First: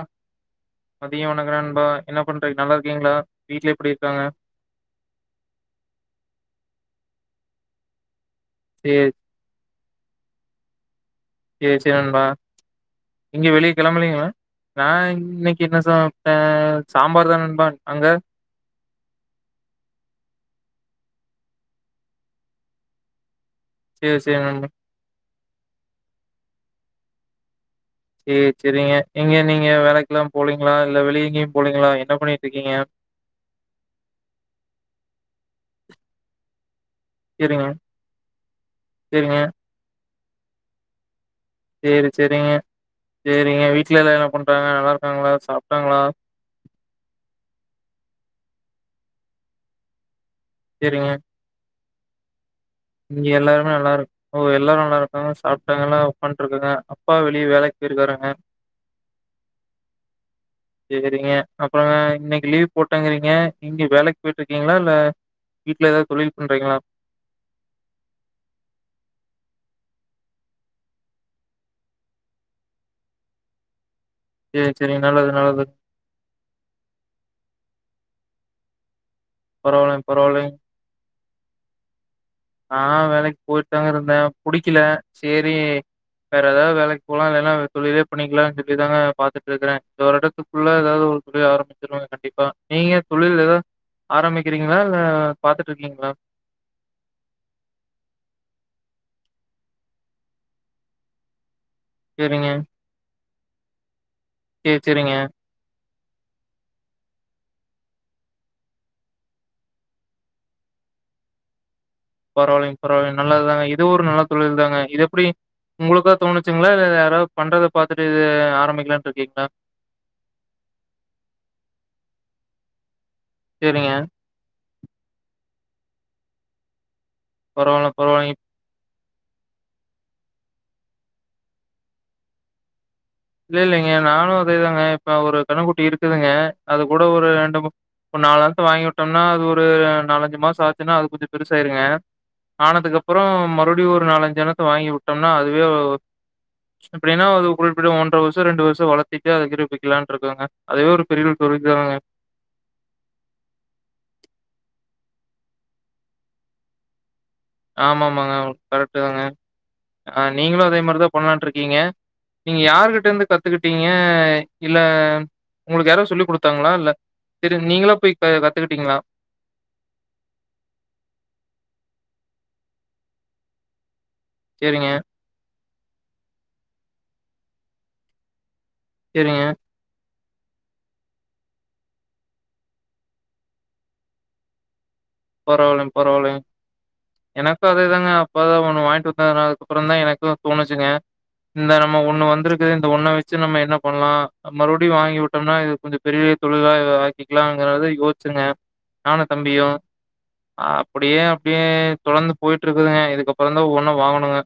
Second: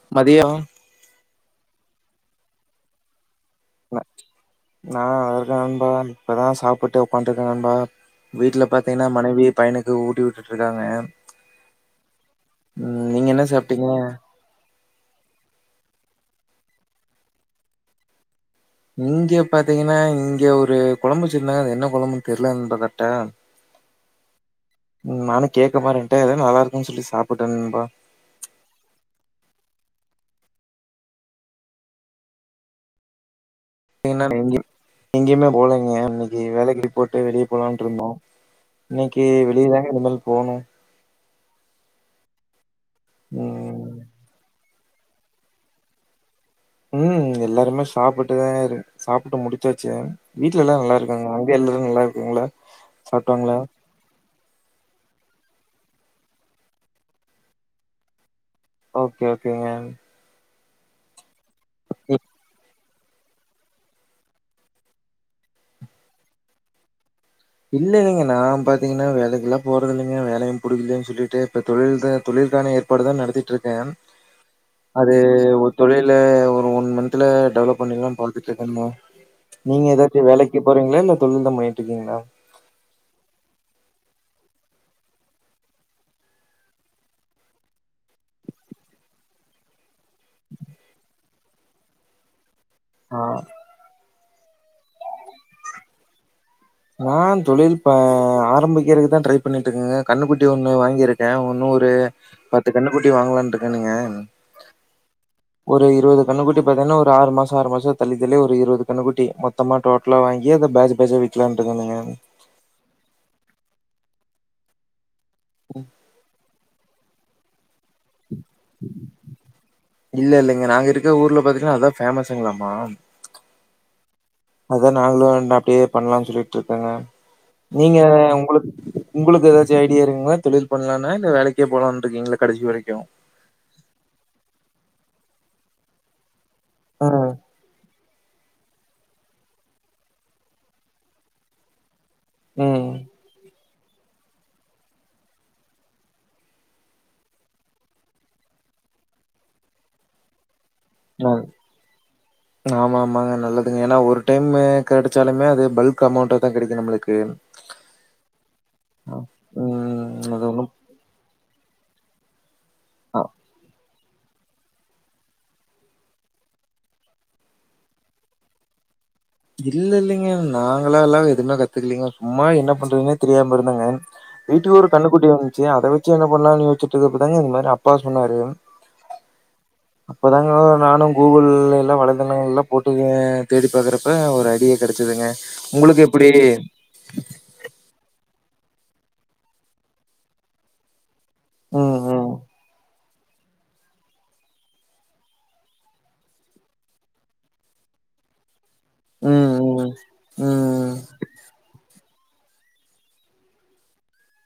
அ மதியோ மதிய வணக்க நண்பா என்ன பண்றீங் நல்லாருக்கீங்ளா வீட்ல எப்பிடிருக்காங்க நா அதாம் பா இப்பதா சாப்புட்டே ஒக்காந்துட்டுருக்கே நண்பா வீட்ல பாத்தீங்னா சேரி மனைவி பையனுக்கு ஊட்டி உட்டுட்ருக்காங்க சே சேர் நண்பா என்ன எங்க வெளிய சாப்ட்டீங்க கெளம்பலீங்களா நா இன்னக்கி என்ன சாப்ட்டே சாம்பார்தா நண்பா அங்க இங்க பாத்தீங்கனா இங்க ஒரு கொழம்பு வச்ருந்தாங்க அது என்ன கொழம்புன் தெர்ல நண்பா கரட்டா சேர் சேரி நண்பா ம் நானு கேக்க மறன்ட்டே எதோ நல்லாருக்குன் சொல்லி சாப்ட்டே நண்பா செ செரிங்க இங்க நீங்க வேலக்லா போலீங்ளா இல்ல வெளிய எங்கயு போலீங்ளா என்ன பண்ணிட்ருக்கீங்க இன்னக்கி நா எங்கியு எங்கயுமே போலீங்க இன்னக்கி வேலக்கி போட்டு வெளிய சேரிங்க போலான்ருந்தோ இன்னக்கி சேரிங்க வெளியதாங்க இனிமேல் போணு சேரி செரிங்க சேரிங்க ம் வீட்லலா என்ன பண்றாங்க நல்லாருக்காங்களா சாப்ட்டாங்களா ம் எல்லாருமே சாப்புட்டுதா இரு சாப்புட்டு முடிச்சாச்சு வீட்ல எல்லா சேரிங்க நல்லாருக்காங்க எல்லாரு நல்லாருக்குங்ளா இங்க எல்லாருமே நல்லாருக் ஒ எல்லாரு நல்லாருக்காங்க சாப்ட்டாங்கலா ஒக்கான்ட்ரூக்கங்க அப்பா வெளிய வேலக்கி பேய்ருக்காருங்க ஓகே ஓகேங்க கேக்குரிங்க அப்ப நா இன்னக்கி லீவ் போட்டங்கறீங்க இங்க வேலக் போய்ட்ருக்கீங்ளா இல்ல வீட்ல ஏதாவது தொழில் பண்றீங்ளா இல்லல்லீங்க நா பத்தீங்கன்னா வேலக்கில்லா போறதில்லீங்க வேலையு புடிக்கலேன் சொல்லிட்டு இப்ப தொழில தான் தொழில்தானே ஏப்பாடு தா நடத்திட்ருக்கே சரி, சரி. அது நல்லது, நல்லது. ஒரு தொழில்ல ஒரு ஒன் மந்த் இதுல டெவலப் பண்ணிர்லா பாத்துட்ருக்கேன் நா நீங்க பரவாயில்லங்க, எதாச்சு பரவாயில்லங்க. வேலக்கி போறீங்ளா இல்ல தொழில்தா பண்ணிட்ருக்கீங்ளா நா வேலைக் போயிட்தாங்க இருந்தே புடிக்கில சேரி வேற ஏதாது வேலக் போலா இல்லேனா தொழிலே பண்ணிக்லா [unintelligible] தாங்க பாத்துட்ருக்குறே இந்த ஒரு எடத்துக்குள்ள ஏதாது ஒரு தொழில ஆரம்பிச்சிருவங்க கண்டிப்பா நீங்க ஆ தொழில் எதா ஆரம்பிக்கிறீங்ளா இல்ல பாத்துட்டுருக்கீங்ளா நா தொழில் ப ஆரம்பிக்கிறதுக்கு தா ட்ரை பண்ணிட்ருக்கங்க கண்ணுக்குட்டி ஒண்ணு வாங்கியிருக்கே இன்னு ஒரு செரிங்க கன்னுக்குட்டி வாங்கலான்ருக்கனுங்க சேர் செரிங்க ஒரு இருவது கண்ணுக்குட்டி பாத்தீங்னா ஒரு ஆறு மாசொ ஆறு மாசொ தள்ளிதள்ளி ஒரு இருவது கன்னுகுட்டி மொத்தமா டோட் டலா வாங்கி அத பேஜ் பேஜா விக்கலான்ட்டு இருக்கனுங்க பரவாலங்க பரவாயில்லங்க நல்லதுதாங்க இது ஒரு நல்ல தொழில் தாங்க இது எப்டி ஒங்களுக்கா தோணுச்சுங்ளா இல்ல யாராது பண்றத பாத்துட்டு இது ஆரம்பிக்லானு இருக்கீங்ளா இல்ல இல்லிங்க நாங்க இருக்க ஊர்ல பாத்தீங்ன்னா அதா ஃபேமஸுங்களாமா சேரிங்க அதா நாங்களு அப்டியே பண்லானு சொல்லிட்டு இருக்கேங்க பரவால்ல நீங்க பரவால்லைங்க. ஒங்களுக் உங்களுக்கு ஏதாச்சு ஐடியா இருக்குங்ளா தொழில் பண்ணலான்னு இல்ல வேலக்கே போலான்ட்ருக்கீங்ளா கடைசி வரைக்கு இல்ல இல்லங்க நானூ அதேதாங்க இப்ப ஒரு கன்னுக்குட்டி இருக்குதுங்க அது கூட ஆ ஒரு ரெண்டு இப்ப நாலாத்த வாங்கி உட்டோனா அது ஒரு நாலஞ்சு மாசொ ஆச்சுன்னா அது கொஞ்சொ பெருசாயிருங்க ம் ஆனதுக்கு அப்றொ மறுபடியு ஒரு நாலஞ்சன்னோ வாங்கி உட்டோனா அதுவே எப்டினா அது குல் அப்ப ஒன்ற வருஷொ ரெண்டு வருஷொ வளத்திட்டு அத கிர விக்கலான்னுட்ருக்கங்க அதேவே ஒரு ஆ பெரிய தொழில் தாங்க ஆமா ஆமாங்க நல்லதுங்க ஏனா ஒரு டைமு கெடச்சாலுமே அது பல்க் அமௌண்ட தா கெடைக்கு நம்ளுக்கு ஆமா ஆமாங்க கரெக்ட்டு தாங்க ஆ ம் அது நீங்களு ஒன்னு அதே மாதிரிதா பண்ணலான்ட்டுருக்கீங்க நீங்க அ யாருகிட்டருந்து கத்துக்கிட்டீங் கே இல்ல ஒங்களுக்கு யாரோ சொல்லி குடுத்தாங்ளா இல்ல செரி நீங்களா போயீ க கத்துக்கிட்டீங்ளா இல்ல இல்லெங்க நாங்களாலா எதுவுமே கத்துக்லீங்க சும்மா என்ன பண்றதுன்னே தெரியாம இருந்தங்க வீட்டுக்கு சரிங்க, ஒரு கன்னுகுக்குட்டி இர்ந்துச்சு அத வச்ச என்ன பண்லானு யோிச்சுட்டுர்க்கப்பதாங்க இந்த மாரி அப்பா சொன்னாரு டெரியெ அப்போதாங்க நானு கூகுள் எல்லா வலைதளங்கள் எல்லா போட்டு தேடி பாக்கறப்ப ஒரு ஐடியா கிடச்சிதுங்க உங்களுக்கு எப்புடி எனக்கு அதேதாங்க அப்போதா ஒண்ணு வாங்கிட்டு வந்ததாரா அதுக்குப்பறொ தா எனக்கூ தோணுச்சுங்க இந்த நம்ம ம் ஒண்ணு ம் வந்திருக்குது இந்த ஒண்ண வச் வச்சு நம்ம என்ன பண்லா மறுபடியு வாங்கி விட்டோமுனா இத கொஞ்சொ பெரிய தொழிலா இதுவாக்கிக்கலாங்கறத யோஸ்ச்சுங்க நானூ ம் தம்பியூ ம் ம் அப்டியே அப்டியே தொடர்ந்து போயிட்டுருக்குதுங்க இதுக்கப்றதாஒவ்வொண்ணா வாங்ணுங்க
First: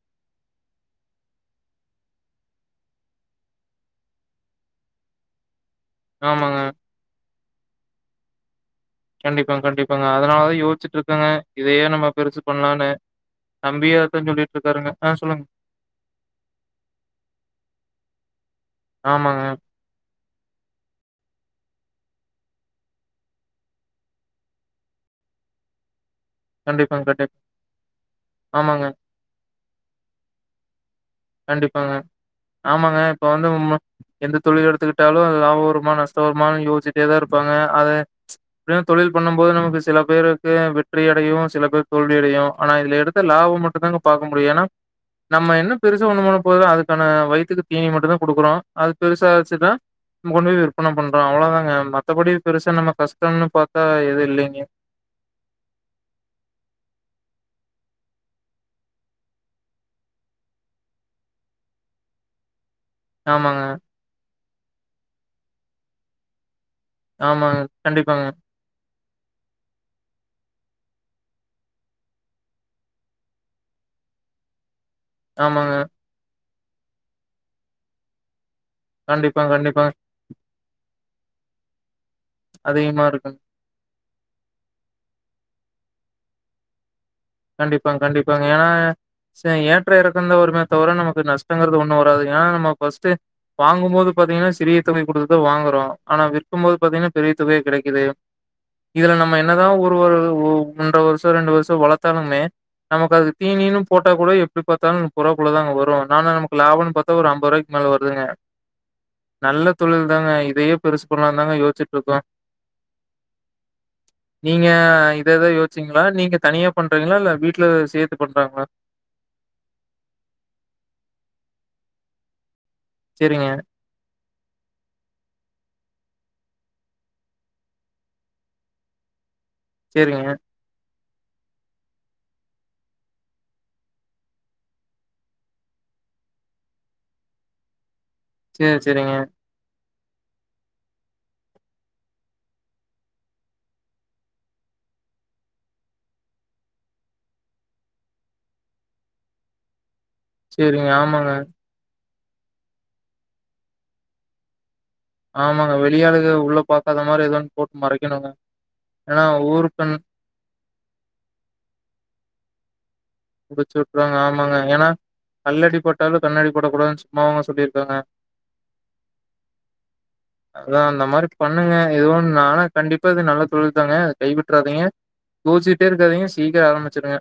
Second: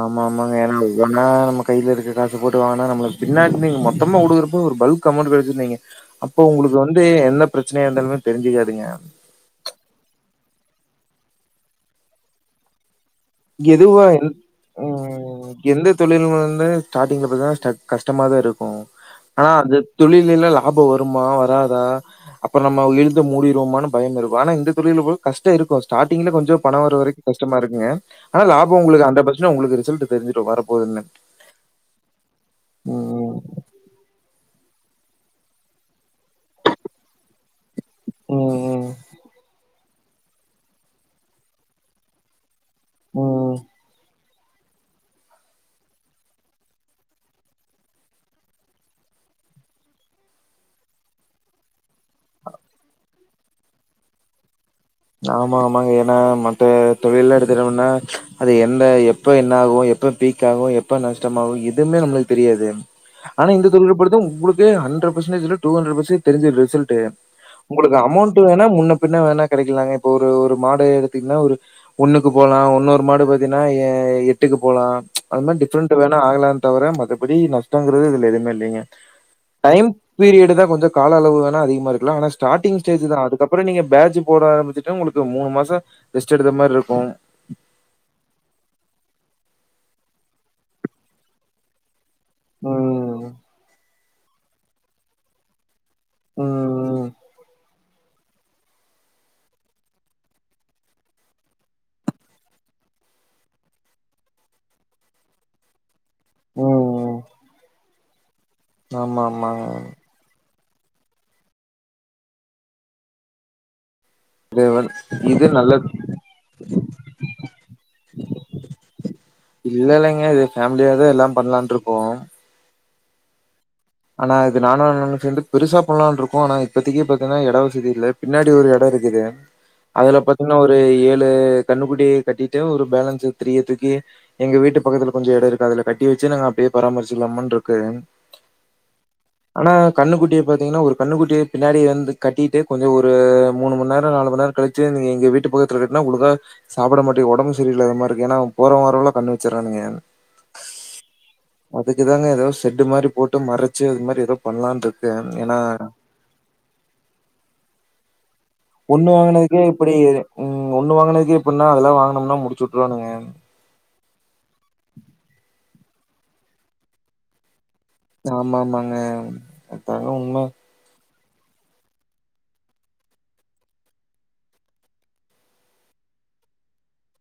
ஆமா ஆமாங்க ஏன்னா ஒவ்வொன்னா நம்ம கையில இருக்க காசு போட்டு வாங்கனா நம்ம பின்னாடி நீங்க மொத்தமா குடுக்கறப்ப ஒரு பல்க் கமொண்ட் கெடச்சிருந்தீங்க அப்போ ஆமாங்க. உங்களுக்கு வந்து எந்த பிரச்சனயா இருந்தாலுமே தெரிஞ்சுக்காதுங்க கண்டிப்பாங்க கண்டிப்பாங்க அதனாலதா யோசிச்சுட்டு இருக்கங்க இதயே நம்ம பெருசு பண்லான்னு எதுவாய்ல் சொல்லுங்க. ம் எந்த தொழிலு வந்து ஸ்டாடிங்ல பாத்தா ஸ்டக் கஷ்டமாதாஇருக்கூ ஆமாங்க. ஆனா அது தொழில்லெலா லாபொ வருமா வராதா அப்பநம்ம இழுத்து மூடிறுவோமானு பயமிருக்கு ஆனா இந்த தொழில கூட கஷ்டொ இருக்கு ஸ்டாடிங்ல கொஞ்சொ கொஞ்சொ பணொ வர கண்டிப்பாங்க, வரைக்கு கண்டிப்பா. கஷ்டமாருக்குங்க ஆனா லாபொ ஆமாங்க, ஒங்களுக்கு ஹன்டர்டு பசன்டேஜ் ஒங்களுக்கு ரிசல்ட் தெரிஞ்சிடு வரப்போதுனு கண்டிப்பாங்க ஆமாங்க இப்ப வந்து எந்த தொழில் எடுத்துக்கிட்டாலு லாப வருமா நஷ் டோ வருமானு யோசிட்டேதா இருப்பாங்க அதே ம் எப்பியு ம் தொழில் பண்ணு போது நமக்கு சில பேருக்கு வ வெற்றி அடையு சில பேர்க்கு தோல்வியடயு ஆனா இதுல எடுத்த லாப ம் மட்டு தாங்க பாக்க முடியு ஏனா நம்ம என்ன பெருசா ஒண்ணு பண்ணபோன போத அதுக்கான வயித்துக்கு தீனி மட்டு தா குடுக்குறோ அது பெருசா ஆச்சுனா நம கொண்டு போயி விற்பன பண்றோஅவ்ளோதாங்க மத்தபடி பெருசா நம்ம கஷ்டம்னு பாத்தா எது இல்லீங்க ஆமா ஆமாங்க ஏனா மத்த தொழில்ல எடுத்துட்டம்மனா அது என்ன எப் ப்ப என்ன ஆகு எப்ப பீக் ஆகு எப்ப நஷ்டமாகு எதுமே நம்ளுக்கு தெரியாது ஆனா ஆமாங்க, இந்த தொழில் பொறுத்த ஒங்களுக்கு ஹன்ட்ரடு பசன்டேஜ் இல டு ஹன்ட்ரடு பர்சேஜ் தெரிஞ்சுடு ரிசல்ட்டு ஆமாங்க. ஒங்களுக்கு கண்டிப்பாங்க. அமௌண்ட் வேணா முன்ன பின்ன வேணா கெடைக்கலாங்க இப்ப ஒரு மாடு எடுத்துங்ன்னா ஒரு ஒண்ணுக்கு போலா ஒன்னொரு மாடு பாத்தீன்னா எ எட்டுக்கு போலா அது மாரி ஆமாங்க. டிஃப்ரெண்ட் வேணா ஆகலான்னு தவிர மத்தபடி நஷ்டங்கிறது இதுல எதுவுமே இல்லேங்க கண்டிப்பா, கண்டிப்பா. டைம் பீரியடு தா கொஞ்சோ கால அளவு வோன அதிக இருக்கலா ஆன ஸ்டார்டிங் ஸ்டேஜ் அதிகமா தா இருக்கும். அதுகப்புறோ நீங்க பேஜு போட ஆரம்பிச்சுட்டு உங்களுக்கு மூணு மாசோ ரெஸ்ட் எடுக்ர மாரி இருக்கு கண்டிப்பாங்க கண்டிப்பாங்க ஏன்னா ஏற்ற இறக்கந்த ஒருமே தவிர நமக்கு நஷ்டங்கிறது ஒண்ணு வராது ஏன்னா நம்ம பஸ்டே ம். வாங்கும்போது பாத்தீங்கனா சிறிய தொகை கொடுத்து தா வாங்குறோ ஆனா ம். விற்கும்போது ம். பாத்தீங்கனா பெரிய தொகையே கெடைக்குது இதுல நம்ம என்னதா ஒரு வரு ஒரு ஒன்ர வருஷோ ரெண்டு வருஷோ வள த்தாலுமே நமக்கு அது தீனின்னு போட்ட கூட எப்டி பாத்தாலு முப்போருவா குள்ளதாங்க வரு ஆனா நமக்கு லாபம்னு ம். பாத்தா ஒரு அம்போருவாக்கி மேல வருதுங்க ஆமா, ஆமாங்க. நல்ல தொழில் தாங்க இதயே பெருசு பண்ணலா தாங்க யோச்சிட்டுருக்கோ நீங்க இது இதத நல்ல யோச்சிங்களா நீங்க தனியா பண்றீங்களா இல்ல வீட்ல சேத்து பண்றாங்களா இல்லல்லங்க இது ஃபேமிலியாதா எல்லா பண்ணலான்ருக்கோ சேரிங்க ஆனா இது நானு அண்ணனு சேந்து பெருசா பண்ணலாம்னு இருக்கோ ஆனா இப்பத்திக்கே பாத்தீங்கன்னா இட வசதி இல்ல பின்னாடி ஒரு இடோருக்குது அதுல சரிங்க. பாத்தீங்கன்னா ஒரு ஏழு கன்னுக்குட்டிய கட்டிட்டு ஒரு பேலன்ஸ் த்ரீய தூக்கி எங்க வீட்டு பக்கத்துல கொஞ்ச இடோருக்கு அதுல கட்டி வச்சு நாங்க அப்டியே பராமரிச்சுலாமானுருக்கு சேரி சேரிங்க ஆனா கண்ணுக்குட்டிய பாத்தீங்கன்னா ஒரு கண்ணு குட்டிய பின்னாடி வந்து கட்டிட்டு கொஞ்சோ ஒரு மூணுமண் நேரோ நாலு மண் நேரோ கழிச்சி [unintelligible] நீங்க எங்க வீட்டு பக்கத்துல கட்னா உங்ளுக்கா சாப்புட மாட்டேங் உடம்பு சரியில்லாதத மாதிரிருக்கு ஏன்னா போறவ வாரவேன்லா கண்ணு வச்சறானுங்க செரிங்க ஆமாங்க அதுக்கு தாங்க எதோ செட்டு மாரி போட்டு மறச்சு இது மாரி எதோ பண்லான்ட்ருக்கே எ ஏனா [unintelligible] உள்ள பாக்காத மாதிரி ஏதோன்னு போட்டு மறைக்கணுங்க ஒண்ணு ஏன்னா வாங்குனதுக்கே ஊரு இப்டி கண் ம் ஒண்ணு வாங்கினதுக்கே இப்டின்னா அதெல்லா வாங்கனோம்னா முடிச்சு வுட்ருனுங்க முடிச்சு வுட்ருவாங்க ஆமாங்க ஏன்னா கல்லடி பட்டாலு கண்ணடி போடக்கூடாதுனு சும்மாவாங்க சொல்லிருக்காங்க ஆமா ஆமாங்க அதாங்க உண்ம அதா அந்த மாரி பண்ணுங்க எதுவு நானு கண்டிப்பா இது நல்ல தொழில் தாங்க கைவிட்றாதீங்க பூசிட்டேருக்காதீங்க சீக்கிரோ ஆரம்பிச்சுடுங்க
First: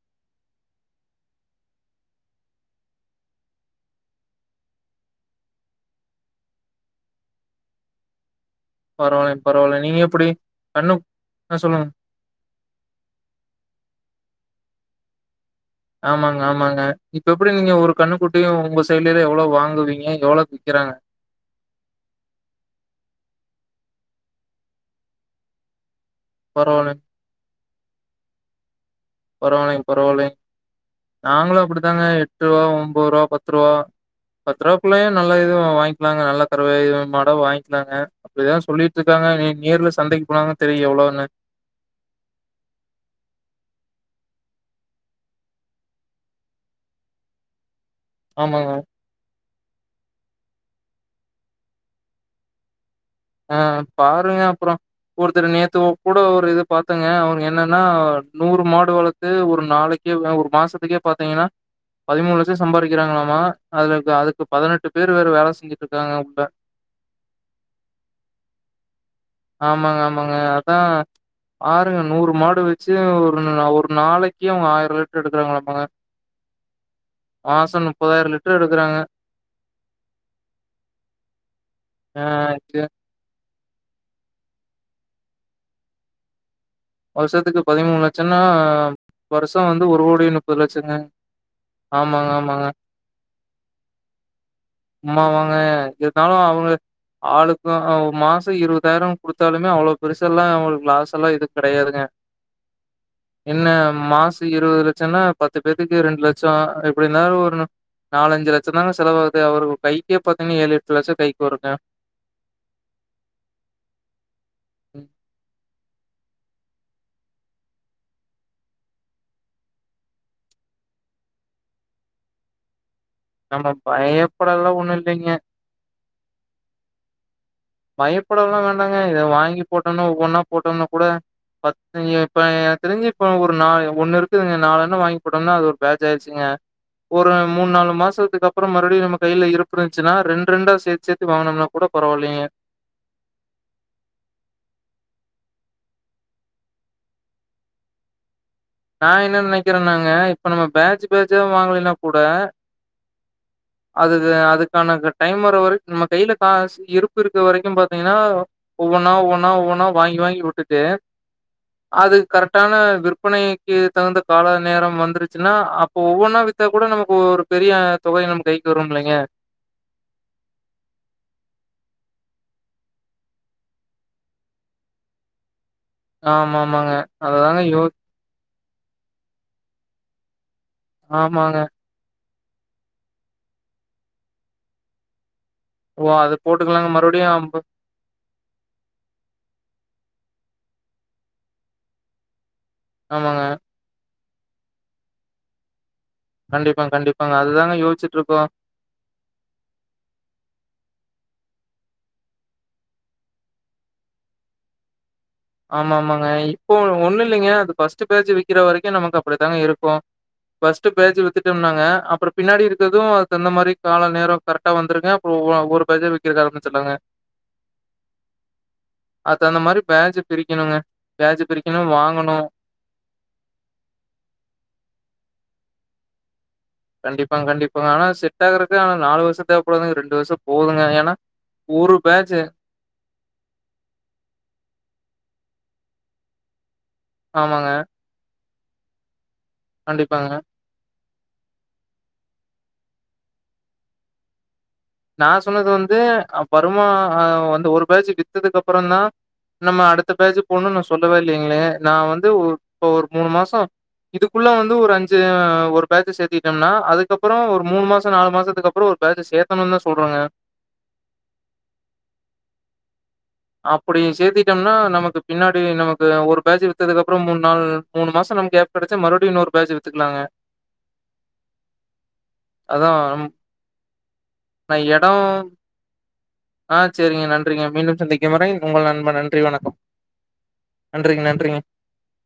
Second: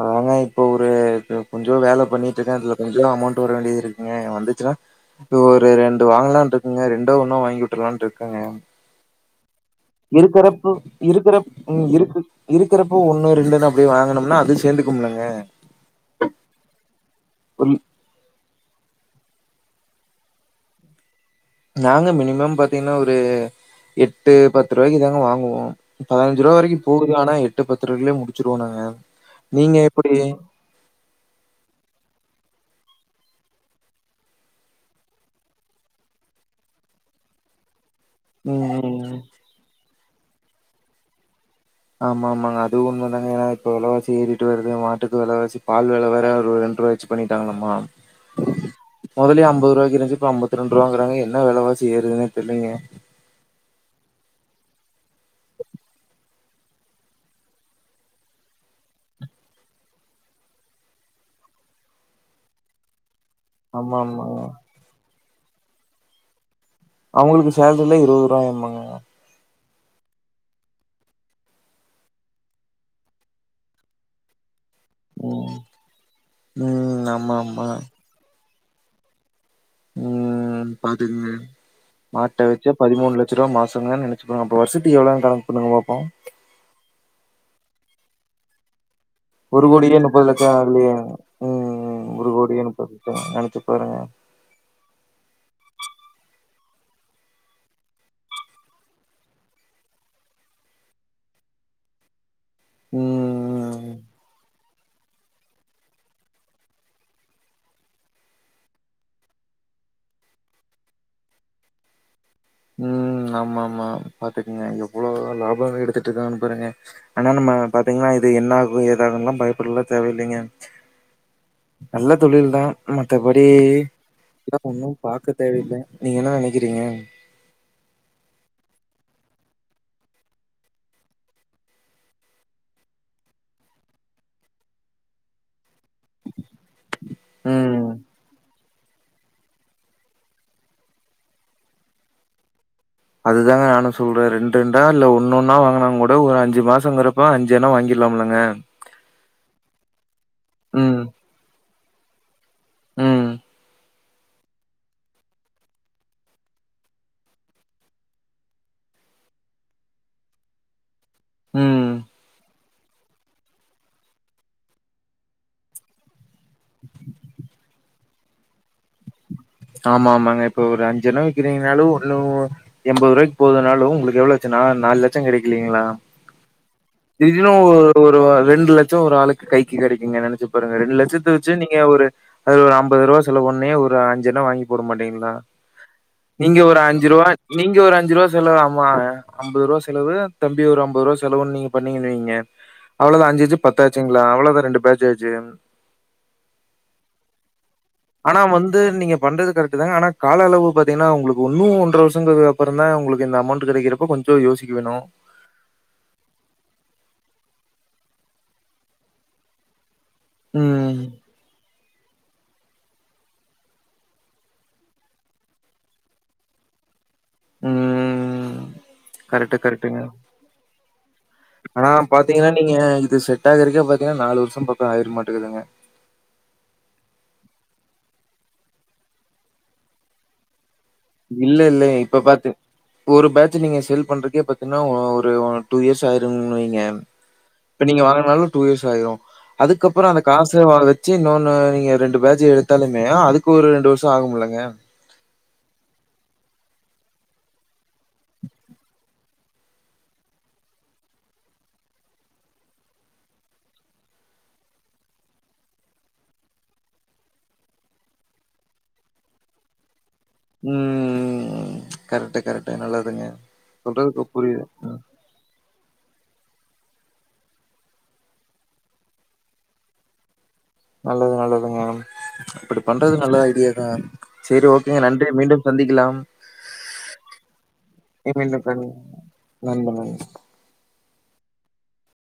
அதாங்க இப்போ ஒரு [unintelligible] கொஞ்சோ வேல பண்ணிட்டுருக்கே அதுல கொஞ்சோ அமௌண்ட் வர வேண்டிது இருக்குங்க வந்துச்சுனா ஒரு ரெண்டு வாங்கலான்ட்ருக்கங்க ரெண்டோ ஒண்ணு வாங்கி உட்டர்லான்ட்ருக்கங்க பரவால பரவால நீங்க எப்படி இருக்குறப்பு கண்ணு இருக்குறப் ஆ ம் சொல்லுங்க. இருக்கு இருக்குறப்போ ஒண்ணு ரெண்டுனு அப்டி வாங்குனம்னா அது சேந்துக்கமுலுங்க ஆமாங்க ஆமாங்க இப்ப எப்பிடி நீங்க ஒரு கன்னுக்குட்டியு உங்க சைட்ல எவ்ளோவு வாங்குவீங்க எவ்ளோவுக்கு விறக்கிறாங்க நாங்க மினிமம் பாத்தீங்ன்னா ஒரு எட்டு பத்துருவாய்க்கு தாங்க வாங்குவோ பதின்சு ரூபா வரைக்கு பரவால்லைங்க, போகுது ஆா எட்டு பத்துரூபாலயே முடிச்சிருவோ நாங்க நீங்க பரவால்லைங் எப்படி பரவால்லைங் நாங்களு அப்படித்தாங்க எட்டுருவா உம்போர்வா பத்ருவா பத்து ரூபாக்குள்ளையு நல்லா இது வாங்கிக்கலாங்க நல்லா கருவே மாடா வாங்கிக்கலாங்க அப்டிதா ம் ம் சொல்லிட்ருக்காங்க இன்னிக் நேர்ல சந்தைக்கு போனாதா தெரியு எவ்ளோனு ஆமா ஆமாங்க அதுவு உண்மதாங்க ஏனா இப்ப வெலவாசி ஏறிட்டு வருது மாட்டுக்கு வெலவாசி பால் வெல வேற ஒரு ரெண்ருபாய்ச்சு பண்ணிட்டாங்களாமா ஆமாங்க மொதலியு அம்பதுருவாய்க்கு இருந்ச்சு இப்ப அம்பத்திரெண்ருபாங்குறாங்க என்ன வெலவாசி ஏறுதுனே தெர்லைங்க ஆ பாருங்க அப்புறோ ஒருத்தர் நேத்து உ கூட ஒரு இது பாத்தேங்க அவுங்க என்னன்னா நூறு மாடு வளத் ஒரு நாளைக்கே இல்ல ஒரு மாசத்துக்கே பாத்தீங்கன்னா பதிமூணு லட்சோ சம்பாதிக்கிறாங்களாமா ஆமா அதுல ஆமாங்க அதுக்கு பதினெட்டு பேர் வேற வேல செஞ்சுட்ருக்காங்க உள்ள அவங்களுக்கு சேலரில்லா இருபது ரூபாய்மாங்க ஆமாங்க ஆமாங்க அதா பாருங்க நூறு மாடு வச்சி ஒரு ஒரு நாளைக்கு அவுங்க ஆயிரோ லிட் டர் ம் எடுக்கறாங்களாங்க ம் ஆமா ஆமா மாசோ முப்பதாயிரோ லிட்டர் எடுக்குறாங்க உம் பாத்துக்கங்க ஆ மாட்ட வச்சே இது பதிமூண் லட் சோ ரூவா மாசங்க நெனச்சிக்கோங்க அப்போ வருஷத்துக்கு எவ்ளவு கணக்கு பண்ணுங்க பாப்போ வருஷத்துக்கு பதிமூணு லட்சோனா ஒரு கோடியே முப்பது லட்சோ இல்லையே ம் ம் ஆமாங்க, ஒரு கோடியே ஆமாங்க. முப்பது லட்சோ நெனச்சி பாருங்க சும்மாவாங்க இருந்தாலு அவுங்க ஆளுக்கு மாசோ இருவதாயிரோ குடுத்தாலுமே அவ்ளோ பெருசால்லா அவுங்களுக்கு லாசஸ் எல்லா இருக் கிடையாதுங்க என்ன ம் மாசோ இருவது லட்சோனா பத்து பேத்துக்கு ரெண்டு லட்சோ எப்டினாலு ஒரு நாலஞ்சு லட்சோ தாங்க செலவாகுது அவரு கைக்கே பாத்தீங்கன்னா ஏழு எட்டு லட்சோ கைக்கு வரும்ங்க ம் ஆமா ஆமா பாத்துக்கங்க ம். எவ்ளோ லாபோ எடுத்துட்டுருக்காங்கனு பாருங்க ஆனா நம்ம பாத்தீங்கன்னா இது என்னாகும் ஏதாகும்லா பயப்படலா தேவ இல்லைங்க நல்ல தொழில் தா மத்தபடி நம்ம பயப்படலாம் ஒன்னு ஒண்ணும் இல்லைங்க. பாக்க தேவயில்ல நீங்க என்ன நெனைக்குறீங்க பயப்படல்லா வேண்டாங்க இத வாங்கி போட்டோனா ஒவ்வொன்னா போட்டோம்னா கூட பத்து இப்ப எனக்கு தெரிஞ்சு இப்ப ஒரு நா ஒண்ணுருக்கு இதுங்க நால்லோனு வாங்கி போட்டோம்னா அது ஒரு [unintelligible] ஆயிடுச்சுங்க ஒரு மூணு ம் நாலு மாசத்துக்கப் அப்புறோ மறுபடி நம்ம கைல இருப்பு இருந்துச்சினா ரெண்ரெண்டா சேத்து சேத்தி வாங்கனும்னா கூட பரவாயில்லைங்க அதுதாங்க நானு சொல்றே ரெண்டு ரெண்டா இல்ல ஒன்னொன்னா வாங்குனாங் கூட ஒரு அஞ்சு மாசங்கிறப்ப அஞ்சு தென வாங்கிற்லாம்லங்க நா என்ன நெனைக்கிறேனாங்க இப்ப நம்ம ம் பேஜு பேஜ வாங்கலைனா கூட ம் அதுதே அதுக்கான க டைம் வர வரைக்கு நம்ம கைல காசு இருப்பு இருக்க வரைக்கு பாத்தீங்கனா ஒவ்வொன்னா ஒவ்வொன்னா ஒவ்வொன்னா வாங்கி வாங்கி விட்டுட்டு ம் அது கரெக்டான விற்பனை க்கு தகுந்த கால நேரம் வந்துருச்சுனா அப்ப ஒவ்வொன்னா வித்தா கூட நமக்கு ஒரு பெரிய தொகை நம்ம கைக்கு வருமில்லைங்க ஆமா ஆமாங்க இப்ப ஒரு அஞ்சு எண்ண விக்கிறீங்கனாலு ஒன்னு எம்போதுரூவாய்க்கு போதுனாலு உங்களுக்கு எவ்ளோ ஆச்சு நா நாலு லெட்ச கெடைக்கு இல்லைங்களா ஆமாமாங்க. இதுவே அதுதாங்க ஒரு யோ ஒரு ரெண்டு லெட்ச் ச்ச ஒரு ஆளுக்கு கைக்கு கெடைக்குங்க நெனச்சு பாருங்க ரெண்டு லெட்சத்த வெச்சு ஆமாங்க. நீங்க ஒரு அதுல ஒரு அம்பது ரூபா செலவு பண்ணி ஒரு அஞ்சு எண்ண வாங்கி போட மாட்டீங்களா ஓ! அது நீங்க ஒரு போட்டுக்கலாங்க அஞ்சு ரூவா மறுபடியும் அம்ப நீங்க ஒரு அஞ்சு ரூவா செலவு ஆமா அம்பது ரூவா செலவு தம்பி ஒரு அம்பது ரூவா செலவுன் நீங்க பண்ணீங்கன்னு வைங்க அவளோதா ஆமாங்க. அஞ்சு அஞ்சு பத்தாச்சுங்ளா அவளதா ரெண்டு பேட்ச்சாச்சு கண்டிப்பா கண்டிப்பாங்க அதுதாங்க யோச்சுட்ருக்கோ து நீங்க பண்றது கரெக்டு தாங்க ஆனா கால அளவு பாத்தீங்கனா உங்களுக்கு ஒன்னு ஒன்ற வருஷங்கிறதுக்கு அப்பறந்தா உங்களுக்கு இந்த அமௌண்ட்டு கெடைக்கிறப்ப கொஞ் ஞ்ச யோசிக்க வேணு ஆமா ஆமாங்க இப்போ ஒன்னு இல்லைங்க அது ஃபஸ்ட்டு பேஜு விக்கிற வரைக்கு நமக்கு அப்டித்தாங்க இருக்கு ஃபஸ்ட்டு ம். பேஜு வித்து ட்டம்னாங்க அப்பற பின்னாடி இருக்கது அதுக்கு தகுந்த மாரி கால நேர கரெக்டா வந்துருங்க அப்றோ ஒவொன்னா ஒவ்வொரு பேஜா விக்கறக்கு ஆரம்மிச்சுற்லாங்க ம். அதுக்கு கரெக்ட், தகுந்த மாரி கரெக்ட்ங்க. பேஜு பிரிக்கணுங்க பேஜு பிரிக்கணு ஆனா வாங்கணு பார்த்தீங்கன்னா, நீங்க இது செட் ஆகுறக்கே பாத்தீங்கனா நாலு வர்ஷ பக்க ஆயிரு மாட்டுக்குதுங்க கண்டிப்பாங் கண்டிப்பாங்க ஆனா செட்டாகுறக்கே ஆனா நாலு வர்ஷ தேவப்படாதுங்க ரெண்டு வர்ஷ போதுங்க ஏனா இல்ல இல்லைங்க இப்ப பாத்து ஒரு பேட்ச்சு நீங்க சேல் பண்றக்கே பாத்தீங்னா ஒ ஒரு ஒ டூ இயர்ஸ் ஆயிரும்னு வைங்க ஆமாங்க இப்ப நீங்க வாங்குனாலு டூ இயர்ஸ் ஆயிரு அதுக்கப்பற அந்த கண்டிப்பாங்க. காச ச வ வெச்சு இன்னொன்னு நீங்க ரெண்டு பேஜு எடுத்தாலுமே அதுக்கு ஒரு ரெண்டு வர்ஷ ஆகுமுலங்க நா சொன்னது வந்து அ வருமா அ அந்த ஒரு பேஜு வித்ததுக்கப்பறந்தா நம்ம அடுத்த பேஜு போணுன் நா சொல்லவே இல்லைங்ளே நா வந்து ஒரு இப்ப ஒரு மூணு மாச இதுக்குள்ள வந்து ஒரு அஞ்சு அ ஒரு பேச்ச சேத்துக்கிட்டம்னா அதுக்கப்பற ஒரு மூணு மாச நாலு மாசத்துக்கப் அப்பற ஒரு பேஜ்ஜ சேத்தணுன் தா சொல்றங்க ம் கரெக்ட்டு கரெக்ட்டு நல்லதுங்க அப்டி சொல்றதுக்கு புரியுது சேத்திட்டம்னா ம் நமக்கு பின்னாடி நமக்கு ஒரு பேஜ் வித்ததுக்கப்பற மூண் நாள் மூணு மாச நமக்கு கேப் கெடச்சா மறுபடியு இன்னொரு பேஜு வித்துக்கலாங்க [inaudible] நல்லது நல்லதுங்க அப்டி அதான் பண்றது நல்ல ஐடியாதா சேரி நான் ஓகேங்க இடம் நன்றி மீண்டும் சந்திக்கலாம் ஆ சேரிங்க நன்றிங்க மீண்டும் சந்திக்கும் வரை மீண்டும் உங்கள் கண் நண்பன் நன்றி வணக்கம் நண்பன் நன்றிங்க நன்றிங்க